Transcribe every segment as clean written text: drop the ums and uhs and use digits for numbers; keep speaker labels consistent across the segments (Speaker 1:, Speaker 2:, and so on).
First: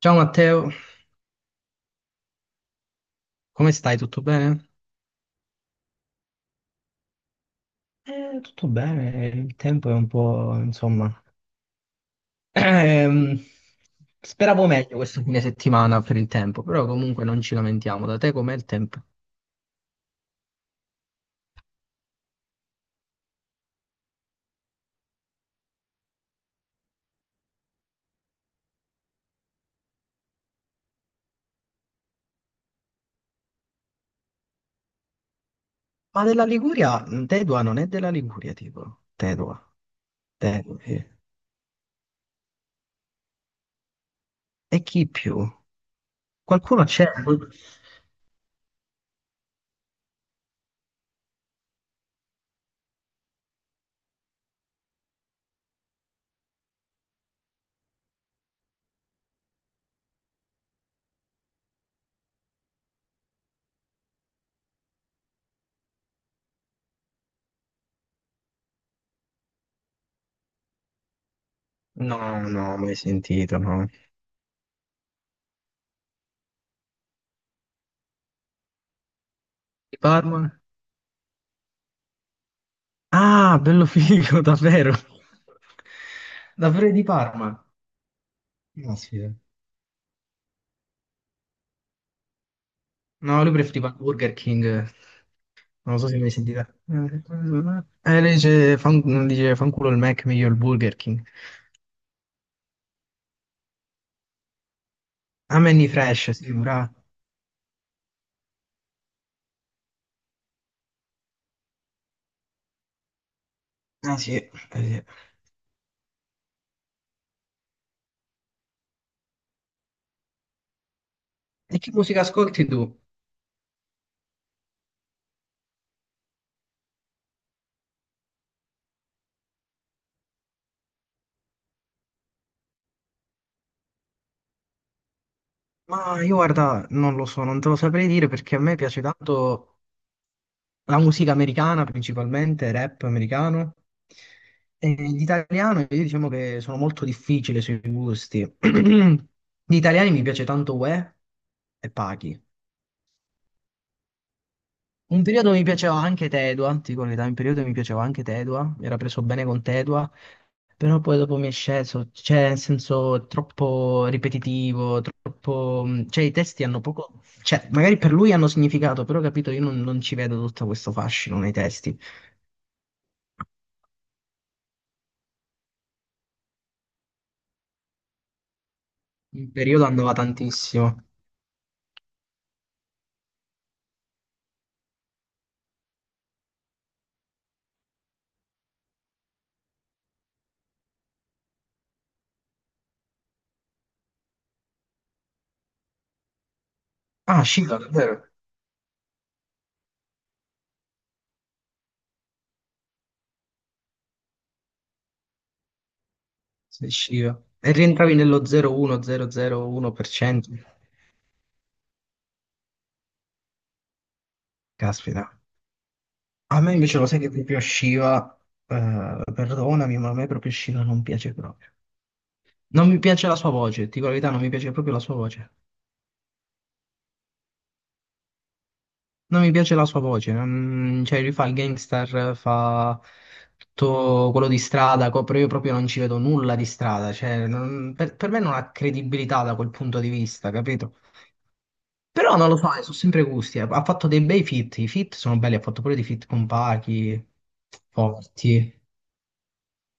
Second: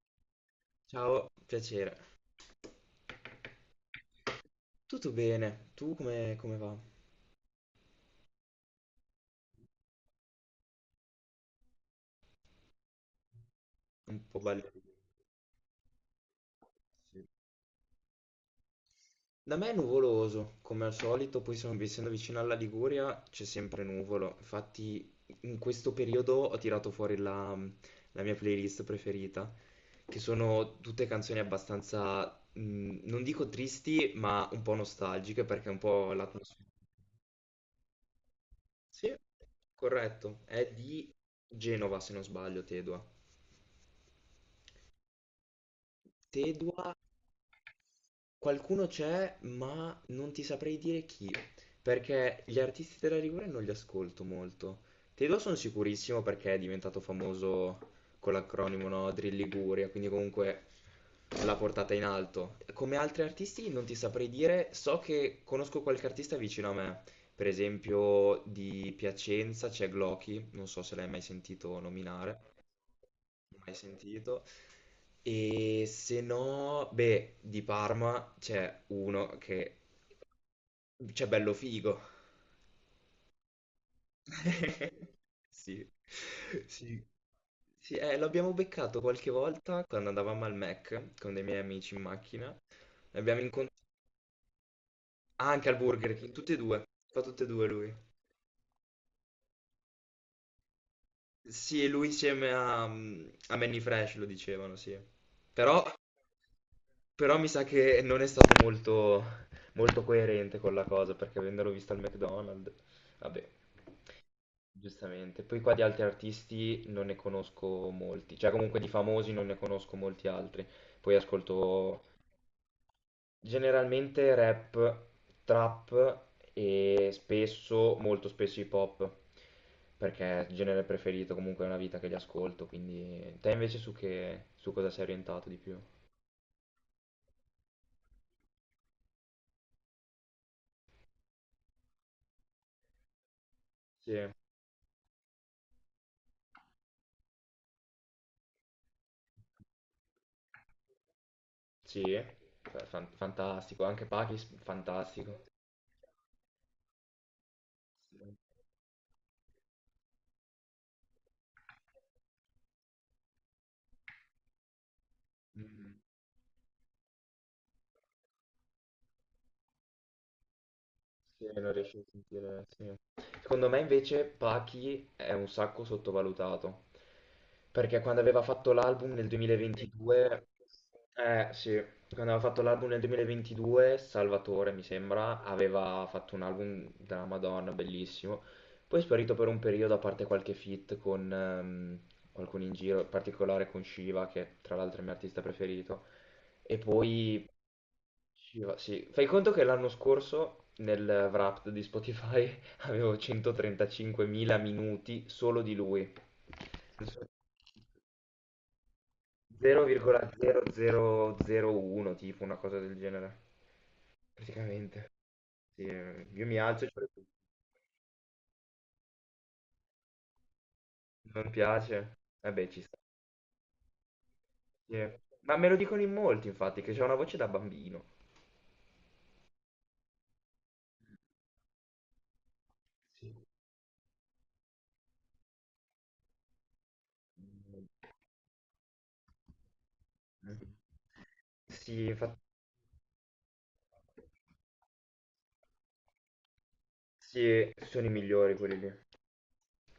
Speaker 1: Ciao Matteo,
Speaker 2: Ciao, piacere.
Speaker 1: come stai? Tutto bene?
Speaker 2: Tutto bene? Tu come va?
Speaker 1: Tutto bene, il tempo è un po', insomma, ehm,
Speaker 2: Un po'
Speaker 1: speravo
Speaker 2: ballerino.
Speaker 1: meglio questo fine settimana per il tempo, però
Speaker 2: Sì.
Speaker 1: comunque non ci lamentiamo. Da te com'è il tempo?
Speaker 2: Da me è nuvoloso, come al solito, poi essendo vicino alla Liguria c'è sempre nuvolo. Infatti in questo periodo ho tirato fuori la mia playlist preferita, che sono tutte canzoni abbastanza, non dico tristi, ma un po' nostalgiche perché è un po'
Speaker 1: Ma della
Speaker 2: l'atmosfera.
Speaker 1: Liguria, Tedua non è della Liguria, tipo.
Speaker 2: Sì,
Speaker 1: Tedua,
Speaker 2: corretto. È
Speaker 1: Tedua, sì.
Speaker 2: di Genova, se non sbaglio, Tedua.
Speaker 1: E chi più? Qualcuno
Speaker 2: Tedua,
Speaker 1: c'è?
Speaker 2: qualcuno c'è, ma non ti saprei dire chi, perché gli artisti della Liguria non li ascolto molto. Tedua sono sicurissimo perché è diventato famoso con l'acronimo, no? Drill Liguria, quindi comunque l'ha portata in alto. Come altri artisti non ti saprei dire, so che conosco qualche artista vicino a me, per esempio di Piacenza c'è Glocky, non so se l'hai mai sentito
Speaker 1: No,
Speaker 2: nominare
Speaker 1: no, mai sentito,
Speaker 2: mai
Speaker 1: no.
Speaker 2: sentito. E se no, beh, di Parma c'è uno che
Speaker 1: Di Parma?
Speaker 2: c'è bello figo.
Speaker 1: Ah, bello figo, davvero.
Speaker 2: Sì,
Speaker 1: Davvero
Speaker 2: sì.
Speaker 1: di Parma.
Speaker 2: Sì, l'abbiamo beccato qualche
Speaker 1: Caspita.
Speaker 2: volta quando andavamo al Mac con dei miei amici in macchina. L'abbiamo
Speaker 1: No, lui
Speaker 2: incontrato
Speaker 1: preferiva Burger King.
Speaker 2: anche al
Speaker 1: Non so
Speaker 2: Burger
Speaker 1: se
Speaker 2: King,
Speaker 1: mi
Speaker 2: tutti e
Speaker 1: sentite.
Speaker 2: due, fa tutte e due lui.
Speaker 1: Lei dice, dice fanculo il Mac, meglio il Burger King.
Speaker 2: Sì, lui insieme a, a Manny Fresh lo dicevano, sì.
Speaker 1: A me
Speaker 2: Però,
Speaker 1: ni fresh, sì, bravo.
Speaker 2: però mi sa che non è stato molto coerente con la cosa, perché avendolo visto al McDonald's, vabbè,
Speaker 1: Ah sì, sì.
Speaker 2: giustamente. Poi qua di altri artisti non ne conosco molti, cioè comunque di famosi non ne conosco molti altri. Poi
Speaker 1: E che
Speaker 2: ascolto
Speaker 1: musica ascolti tu?
Speaker 2: generalmente rap, trap e spesso, molto spesso hip hop, perché è il genere preferito, comunque è una vita che li ascolto, quindi te invece su su cosa sei orientato di più?
Speaker 1: Ma io guarda, non lo so, non te lo saprei dire perché a me piace tanto la musica americana principalmente, rap americano.
Speaker 2: Sì,
Speaker 1: E l'italiano, io diciamo che sono molto difficile sui gusti. Gli italiani mi piace tanto Uè e
Speaker 2: sì,
Speaker 1: Pachi.
Speaker 2: fantastico, anche Pakis,
Speaker 1: Un
Speaker 2: fantastico.
Speaker 1: periodo mi piaceva anche Tedua, ti dico la verità, un periodo mi piaceva
Speaker 2: Sì.
Speaker 1: anche Tedua, mi era preso bene con Tedua, però poi dopo mi è sceso, cioè nel senso troppo ripetitivo, troppo...
Speaker 2: Mhm.
Speaker 1: mm, cioè i testi hanno poco, cioè magari per lui hanno significato, però capito, io non ci vedo tutto questo fascino
Speaker 2: Sì,
Speaker 1: nei
Speaker 2: non riesci
Speaker 1: testi.
Speaker 2: a sentire, sì. Secondo me invece Pachi è un sacco sottovalutato, perché quando aveva fatto l'album nel
Speaker 1: Un periodo andava
Speaker 2: 2022,
Speaker 1: tantissimo.
Speaker 2: eh sì, quando aveva fatto l'album nel 2022, Salvatore mi sembra, aveva fatto un album della Madonna, bellissimo, poi è sparito per un periodo, a parte qualche feat con qualcuno in giro, in particolare con Shiva, che tra l'altro è il mio artista preferito, e
Speaker 1: Ah,
Speaker 2: poi
Speaker 1: Shiva, davvero?
Speaker 2: ci va, sì. Fai conto che l'anno scorso nel Wrapped di Spotify avevo 135.000 minuti solo di lui.
Speaker 1: Sei Shiva. E rientravi nello 0,1, 0,01%.
Speaker 2: 0,0001, tipo una cosa del genere. Praticamente.
Speaker 1: Caspita.
Speaker 2: Sì, io mi
Speaker 1: A me
Speaker 2: alzo e
Speaker 1: invece lo sai
Speaker 2: faccio,
Speaker 1: che proprio Shiva, perdonami, ma a me proprio Shiva non piace
Speaker 2: non
Speaker 1: proprio.
Speaker 2: piace. Vabbè, ci
Speaker 1: Non
Speaker 2: sta.
Speaker 1: mi piace la sua voce, ti dico la verità, non mi piace proprio
Speaker 2: Sì.
Speaker 1: la sua voce.
Speaker 2: Ma me lo dicono in molti, infatti, che c'è una voce da bambino.
Speaker 1: Non mi piace la sua voce, cioè lui fa il gangster, fa
Speaker 2: Sì.
Speaker 1: tutto quello di strada, però io proprio non ci vedo nulla di strada, per me non ha credibilità da quel punto di vista, capito?
Speaker 2: Sì,
Speaker 1: Però
Speaker 2: infatti,
Speaker 1: non lo so, sono sempre gusti, ha fatto dei bei feat, i feat sono belli, ha fatto pure dei feat con Pachi,
Speaker 2: sì, sono i migliori
Speaker 1: forti.
Speaker 2: quelli lì.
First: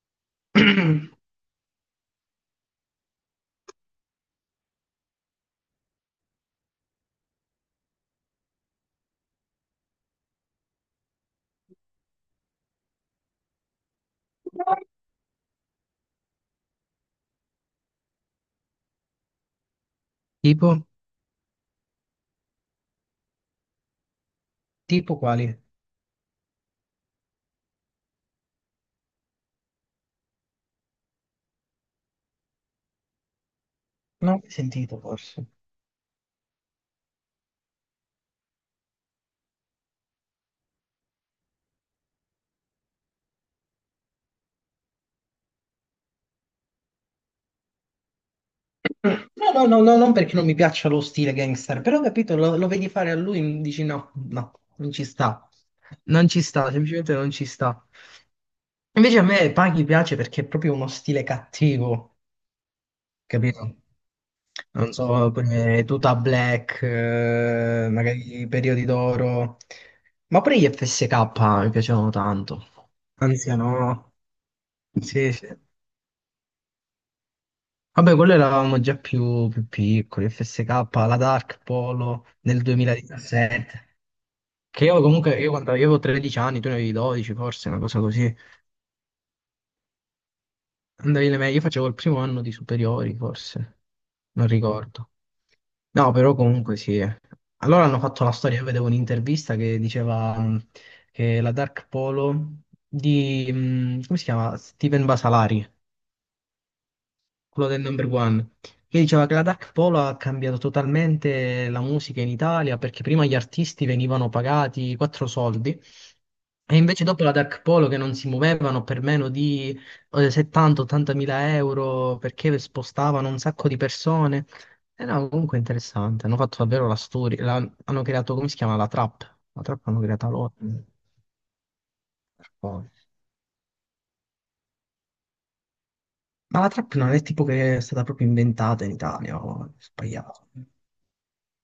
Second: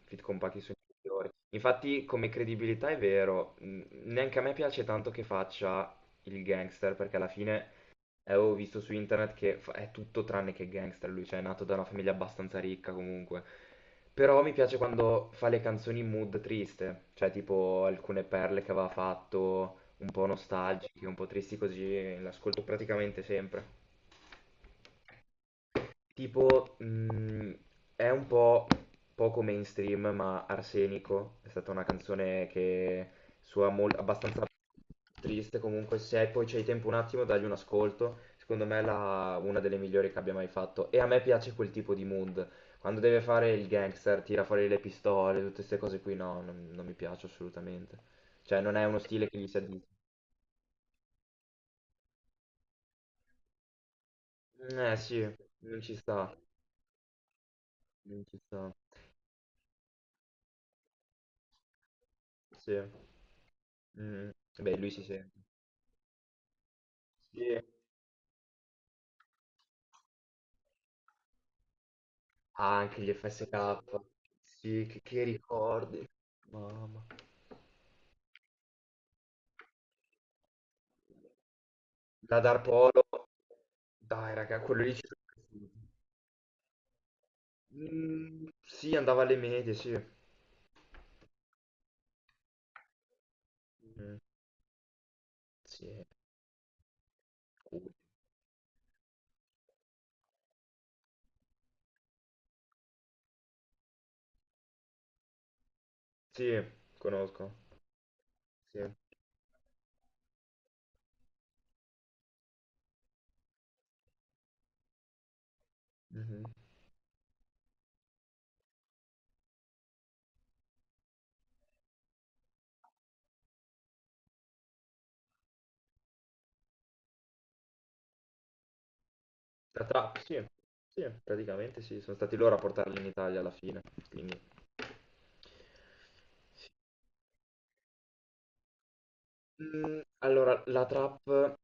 Speaker 2: Fit compacti sono i migliori. Infatti, come credibilità è vero, neanche a me piace tanto che faccia il gangster, perché alla fine avevo visto su internet che è tutto tranne che gangster lui, cioè è nato da una famiglia abbastanza ricca comunque. Però mi piace quando fa le canzoni in mood triste, cioè tipo alcune perle che aveva fatto, un po'
Speaker 1: Tipo?
Speaker 2: nostalgiche, un po' tristi così, l'ascolto praticamente sempre.
Speaker 1: Tipo quali?
Speaker 2: Tipo, è un po' poco mainstream, ma Arsenico è stata una canzone che suona molto
Speaker 1: Non ho mai sentito forse.
Speaker 2: triste. Comunque, se poi c'hai tempo un attimo, dagli un ascolto. Secondo me è una delle migliori che abbia mai fatto. E a me piace quel tipo di mood. Quando deve fare il gangster, tira fuori le pistole, tutte queste cose qui, no, non mi piace assolutamente. Cioè, non è uno stile che gli
Speaker 1: No,
Speaker 2: si
Speaker 1: no, no,
Speaker 2: addice.
Speaker 1: no, non perché non mi piaccia lo stile gangster, però ho capito, lo vedi fare a lui, dici no, no, non
Speaker 2: Eh
Speaker 1: ci
Speaker 2: sì,
Speaker 1: sta.
Speaker 2: non ci
Speaker 1: Non
Speaker 2: sta,
Speaker 1: ci sta, semplicemente non ci sta.
Speaker 2: non ci sta.
Speaker 1: Invece a me Paghi piace perché è proprio uno stile cattivo,
Speaker 2: Sì.
Speaker 1: capito?
Speaker 2: Mm. Beh, lui
Speaker 1: Non
Speaker 2: si sente.
Speaker 1: so, come tuta black,
Speaker 2: Sì.
Speaker 1: magari i periodi d'oro, ma pure gli FSK mi piacevano
Speaker 2: Ah,
Speaker 1: tanto.
Speaker 2: anche gli FSK.
Speaker 1: Anziano,
Speaker 2: Sì, che
Speaker 1: sì, sì.
Speaker 2: ricordi. Mamma.
Speaker 1: Vabbè, quello eravamo già più piccoli, FSK, la Dark Polo
Speaker 2: La Dar
Speaker 1: nel
Speaker 2: Polo.
Speaker 1: 2017.
Speaker 2: Dai, raga, quello
Speaker 1: Che
Speaker 2: lì ci
Speaker 1: io
Speaker 2: sono
Speaker 1: comunque, io quando io
Speaker 2: cresciuti.
Speaker 1: avevo 13 anni, tu ne avevi 12 forse, una cosa così.
Speaker 2: Mm, sì, andava alle medie, sì.
Speaker 1: Andavi alle medie, io facevo il primo anno di superiori forse,
Speaker 2: Mm,
Speaker 1: non ricordo.
Speaker 2: sì.
Speaker 1: No, però comunque sì. Allora
Speaker 2: Cool.
Speaker 1: hanno fatto la storia, io vedevo un'intervista che diceva che la Dark Polo di, come si chiama? Steven Basalari,
Speaker 2: Sì, conosco.
Speaker 1: quello del number one,
Speaker 2: Sì.
Speaker 1: che diceva che la Dark Polo ha cambiato totalmente la musica in Italia perché prima gli artisti venivano pagati quattro soldi
Speaker 2: Mhm.
Speaker 1: e invece dopo la Dark Polo che non si muovevano per meno di 70-80 mila euro perché spostavano un sacco di persone. E no, comunque interessante, hanno fatto davvero la storia, hanno creato, come si chiama, la trap hanno creata
Speaker 2: Sì,
Speaker 1: loro.
Speaker 2: sì, praticamente sì. Sono stati
Speaker 1: Per
Speaker 2: loro a
Speaker 1: poi.
Speaker 2: portarli in Italia alla fine. Quindi…
Speaker 1: Ma la trap non è tipo che è stata proprio inventata in Italia, o è
Speaker 2: Mm,
Speaker 1: sbagliato.
Speaker 2: allora, la trap,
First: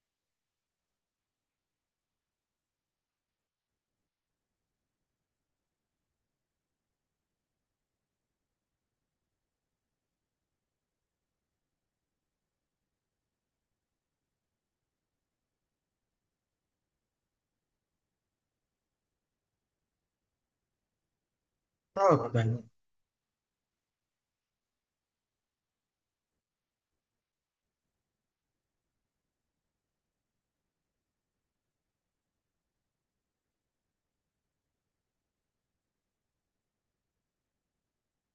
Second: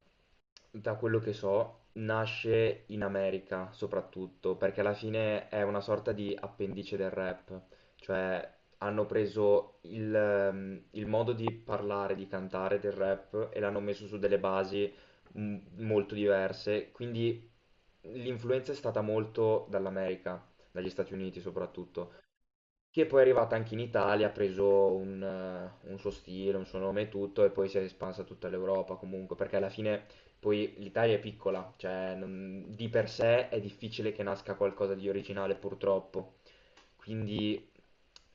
Speaker 2: da quello che so, nasce in America soprattutto, perché alla fine è una sorta di appendice del rap, cioè hanno preso il modo di parlare, di cantare del rap e l'hanno messo su delle basi mm, molto diverse, quindi l'influenza è stata molto dall'America, dagli Stati Uniti soprattutto,
Speaker 1: Però vabbè.
Speaker 2: che poi è arrivata anche in Italia, ha preso un suo stile, un suo nome e tutto, e poi si è espansa a tutta l'Europa comunque, perché alla fine poi l'Italia è piccola, di per sé è difficile che nasca qualcosa di originale purtroppo, quindi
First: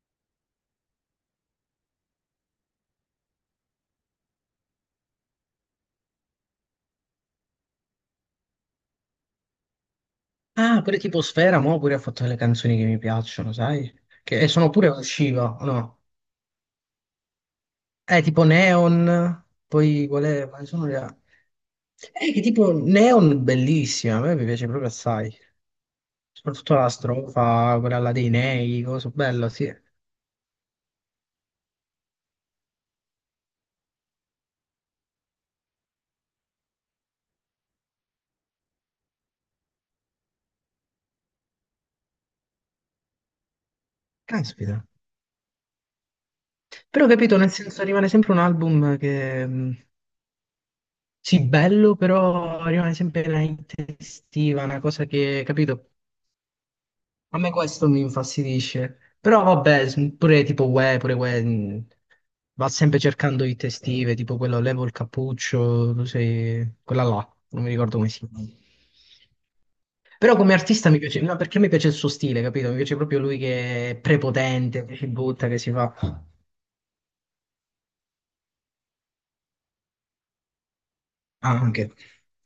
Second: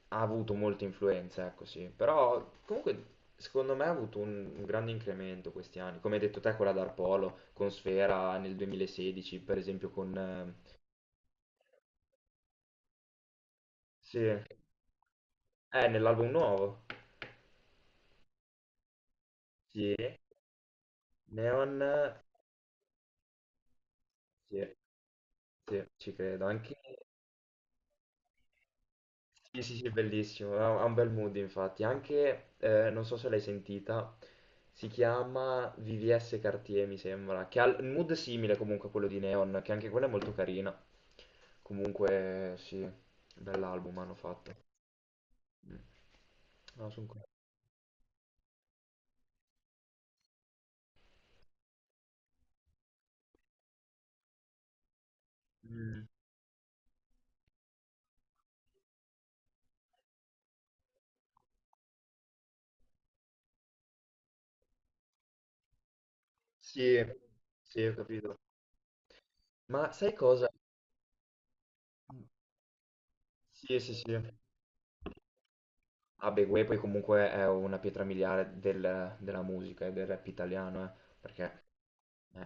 Speaker 2: ha avuto molte influenze, ecco sì, però comunque secondo me ha avuto un grande incremento questi anni, come hai detto te quella Dark Polo, con Sfera nel 2016, per esempio con...
Speaker 1: Ah, pure tipo Sfera, mo pure ha fatto delle canzoni che mi piacciono, sai?
Speaker 2: sì,
Speaker 1: Che e sono pure usciva, o no?
Speaker 2: nell'album nuovo.
Speaker 1: Tipo Neon,
Speaker 2: Sì.
Speaker 1: poi qual è? Quali sono le.
Speaker 2: Neon,
Speaker 1: Che tipo Neon bellissima, a me mi piace
Speaker 2: sì,
Speaker 1: proprio assai.
Speaker 2: sì, ci credo.
Speaker 1: Soprattutto
Speaker 2: Anche,
Speaker 1: la strofa, quella là dei nei, cosa bella,
Speaker 2: sì,
Speaker 1: sì.
Speaker 2: sì, sì, bellissimo, ha un bel mood infatti. Anche, non so se l'hai sentita, si chiama VVS Cartier, mi sembra, che ha un mood simile comunque a quello di Neon, che anche quella è molto carina. Comunque, sì, bell'album hanno fatto.
Speaker 1: Caspita.
Speaker 2: Mm. No, sono
Speaker 1: Però
Speaker 2: qua.
Speaker 1: capito, nel senso rimane sempre un album che, sì, bello, però rimane sempre una estiva, una cosa che, capito?
Speaker 2: Mm,
Speaker 1: A me questo mi infastidisce. Però vabbè, pure tipo Uè, pure Uè, va sempre cercando di testive, tipo quello levo il cappuccio, tu sei, quella
Speaker 2: sì,
Speaker 1: là, non mi
Speaker 2: sì, ho
Speaker 1: ricordo come si
Speaker 2: capito.
Speaker 1: chiama.
Speaker 2: Ma sai
Speaker 1: Però
Speaker 2: cosa?
Speaker 1: come artista mi piace, no, perché mi piace il suo stile, capito? Mi piace proprio lui
Speaker 2: Sì,
Speaker 1: che
Speaker 2: sì,
Speaker 1: è
Speaker 2: sì.
Speaker 1: prepotente, che si butta, che si fa.
Speaker 2: Vabbè, Gue poi comunque è una pietra miliare della musica e del rap italiano,
Speaker 1: Ah,
Speaker 2: perché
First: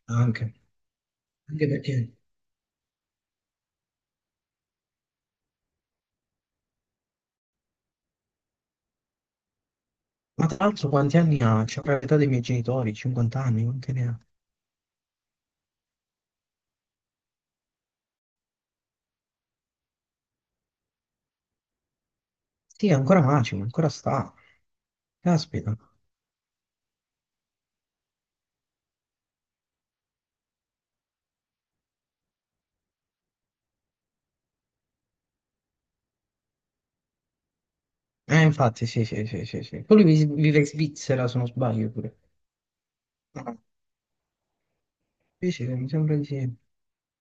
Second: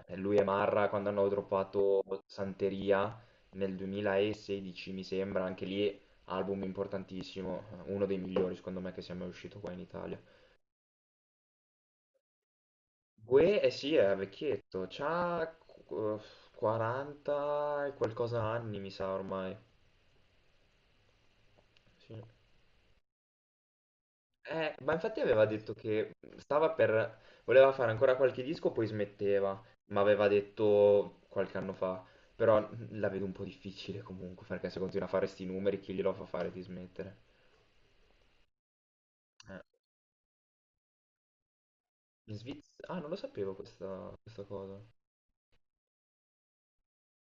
Speaker 2: lui e
Speaker 1: anche,
Speaker 2: Marra quando hanno
Speaker 1: anche
Speaker 2: droppato
Speaker 1: perché.
Speaker 2: Santeria nel 2016, mi sembra, anche lì album importantissimo, uno dei migliori secondo me che sia mai uscito qua in Italia.
Speaker 1: Ma tra l'altro quanti anni ha? C'è l'età dei miei genitori, 50
Speaker 2: Gue,
Speaker 1: anni,
Speaker 2: eh
Speaker 1: quanti
Speaker 2: sì,
Speaker 1: ne
Speaker 2: è
Speaker 1: ha?
Speaker 2: vecchietto, c'ha 40 e qualcosa anni, mi sa ormai. Sì.
Speaker 1: Sì, ancora macimo, ancora sta.
Speaker 2: Ma infatti aveva detto
Speaker 1: Caspita.
Speaker 2: che stava per... voleva fare ancora qualche disco, poi smetteva, ma aveva detto qualche anno fa. Però la vedo un po' difficile comunque, perché se continua a fare sti numeri, chi glielo fa fare di smettere?
Speaker 1: Infatti, sì, sì, sì,
Speaker 2: Eh.
Speaker 1: sì, sì. Poi lui vive in Svizzera, se non sbaglio, pure.
Speaker 2: In Svizzera... Ah, non lo sapevo
Speaker 1: Ah,
Speaker 2: questa, questa cosa.
Speaker 1: sì, sì, mi sembra di sì.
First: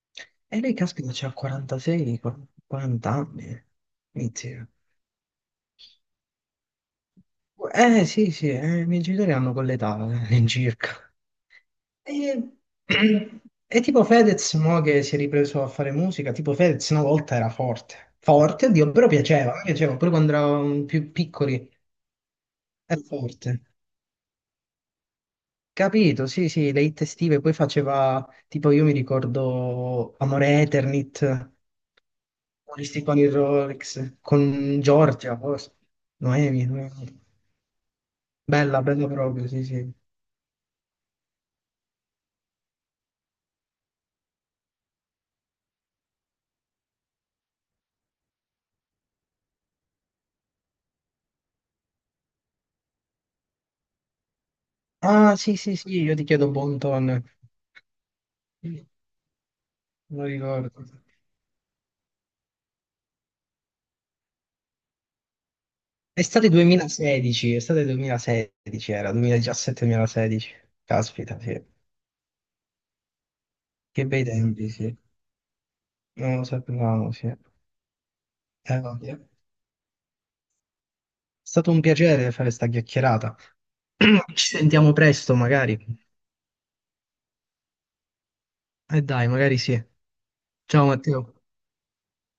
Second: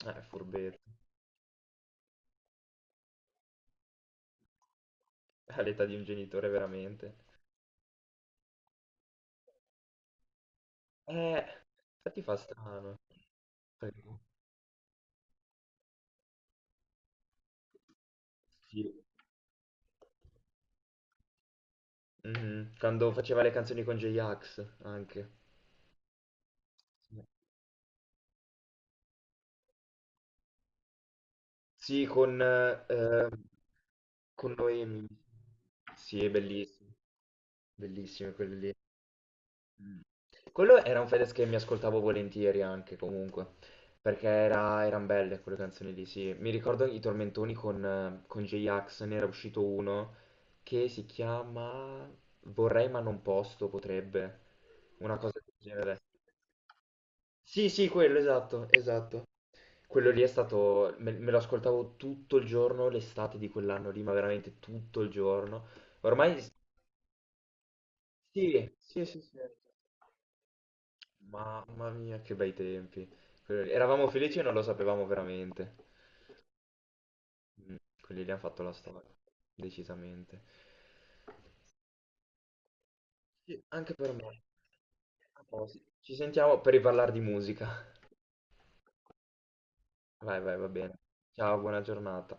Speaker 2: È
Speaker 1: E lei,
Speaker 2: furbetto.
Speaker 1: caspita, c'ha 46, 40 anni. Inizia.
Speaker 2: All'età di un genitore, veramente.
Speaker 1: Sì, sì, i miei genitori hanno quell'età, all'incirca.
Speaker 2: Eh,
Speaker 1: E,
Speaker 2: infatti fa strano.
Speaker 1: e
Speaker 2: Perché-
Speaker 1: tipo Fedez, mo che si è ripreso a fare musica, tipo Fedez una volta era forte. Forte,
Speaker 2: Sì.
Speaker 1: oddio, però piaceva, a me piaceva, pure quando eravamo più piccoli.
Speaker 2: Mhm.
Speaker 1: È
Speaker 2: Quando faceva le
Speaker 1: forte.
Speaker 2: canzoni con J-Ax, anche.
Speaker 1: Capito, sì, sì, le hit
Speaker 2: Sì.
Speaker 1: estive, poi faceva, tipo io mi ricordo Amore Eternit,
Speaker 2: Sì,
Speaker 1: Moristi con il Rolex,
Speaker 2: con
Speaker 1: con
Speaker 2: Noemi.
Speaker 1: Giorgia, forse,
Speaker 2: Sì, è
Speaker 1: Noemi,
Speaker 2: bellissimo.
Speaker 1: Noemi.
Speaker 2: Bellissime quelle lì.
Speaker 1: Bella, bella proprio, sì, sì.
Speaker 2: Mm. Quello era un Fedez che mi ascoltavo volentieri anche comunque, perché erano belle quelle canzoni lì, sì. Mi ricordo i tormentoni con J-Ax, ne era uscito uno che si chiama Vorrei ma non posso, potrebbe, una
Speaker 1: Ah,
Speaker 2: cosa del
Speaker 1: sì, sì,
Speaker 2: genere.
Speaker 1: sì, io ti chiedo Bonton,
Speaker 2: Sì, sì, quello, esatto, esatto. Quello lì
Speaker 1: non
Speaker 2: è
Speaker 1: ricordo.
Speaker 2: stato, me lo ascoltavo tutto il giorno, l'estate di quell'anno lì, ma veramente tutto il giorno. Ormai,
Speaker 1: Estate
Speaker 2: sì,
Speaker 1: 2016, estate
Speaker 2: sì,
Speaker 1: 2016
Speaker 2: sì,
Speaker 1: era,
Speaker 2: sì. Sì.
Speaker 1: 2017-2016, caspita, sì.
Speaker 2: Mamma mia, che bei tempi. Quelli-
Speaker 1: Che
Speaker 2: eravamo
Speaker 1: bei
Speaker 2: felici e non lo
Speaker 1: tempi, sì.
Speaker 2: sapevamo veramente.
Speaker 1: Non lo sapevamo, sì.
Speaker 2: Mm, quelli lì hanno fatto la storia,
Speaker 1: Vabbè. È
Speaker 2: decisamente.
Speaker 1: stato un piacere fare sta chiacchierata.
Speaker 2: Sì, anche per me.
Speaker 1: Ci sentiamo presto,
Speaker 2: A posto.
Speaker 1: magari.
Speaker 2: Ci sentiamo per riparlare di musica.
Speaker 1: E dai, magari sì.
Speaker 2: Vai, vai, va
Speaker 1: Ciao
Speaker 2: bene.
Speaker 1: Matteo.
Speaker 2: Ciao, buona giornata.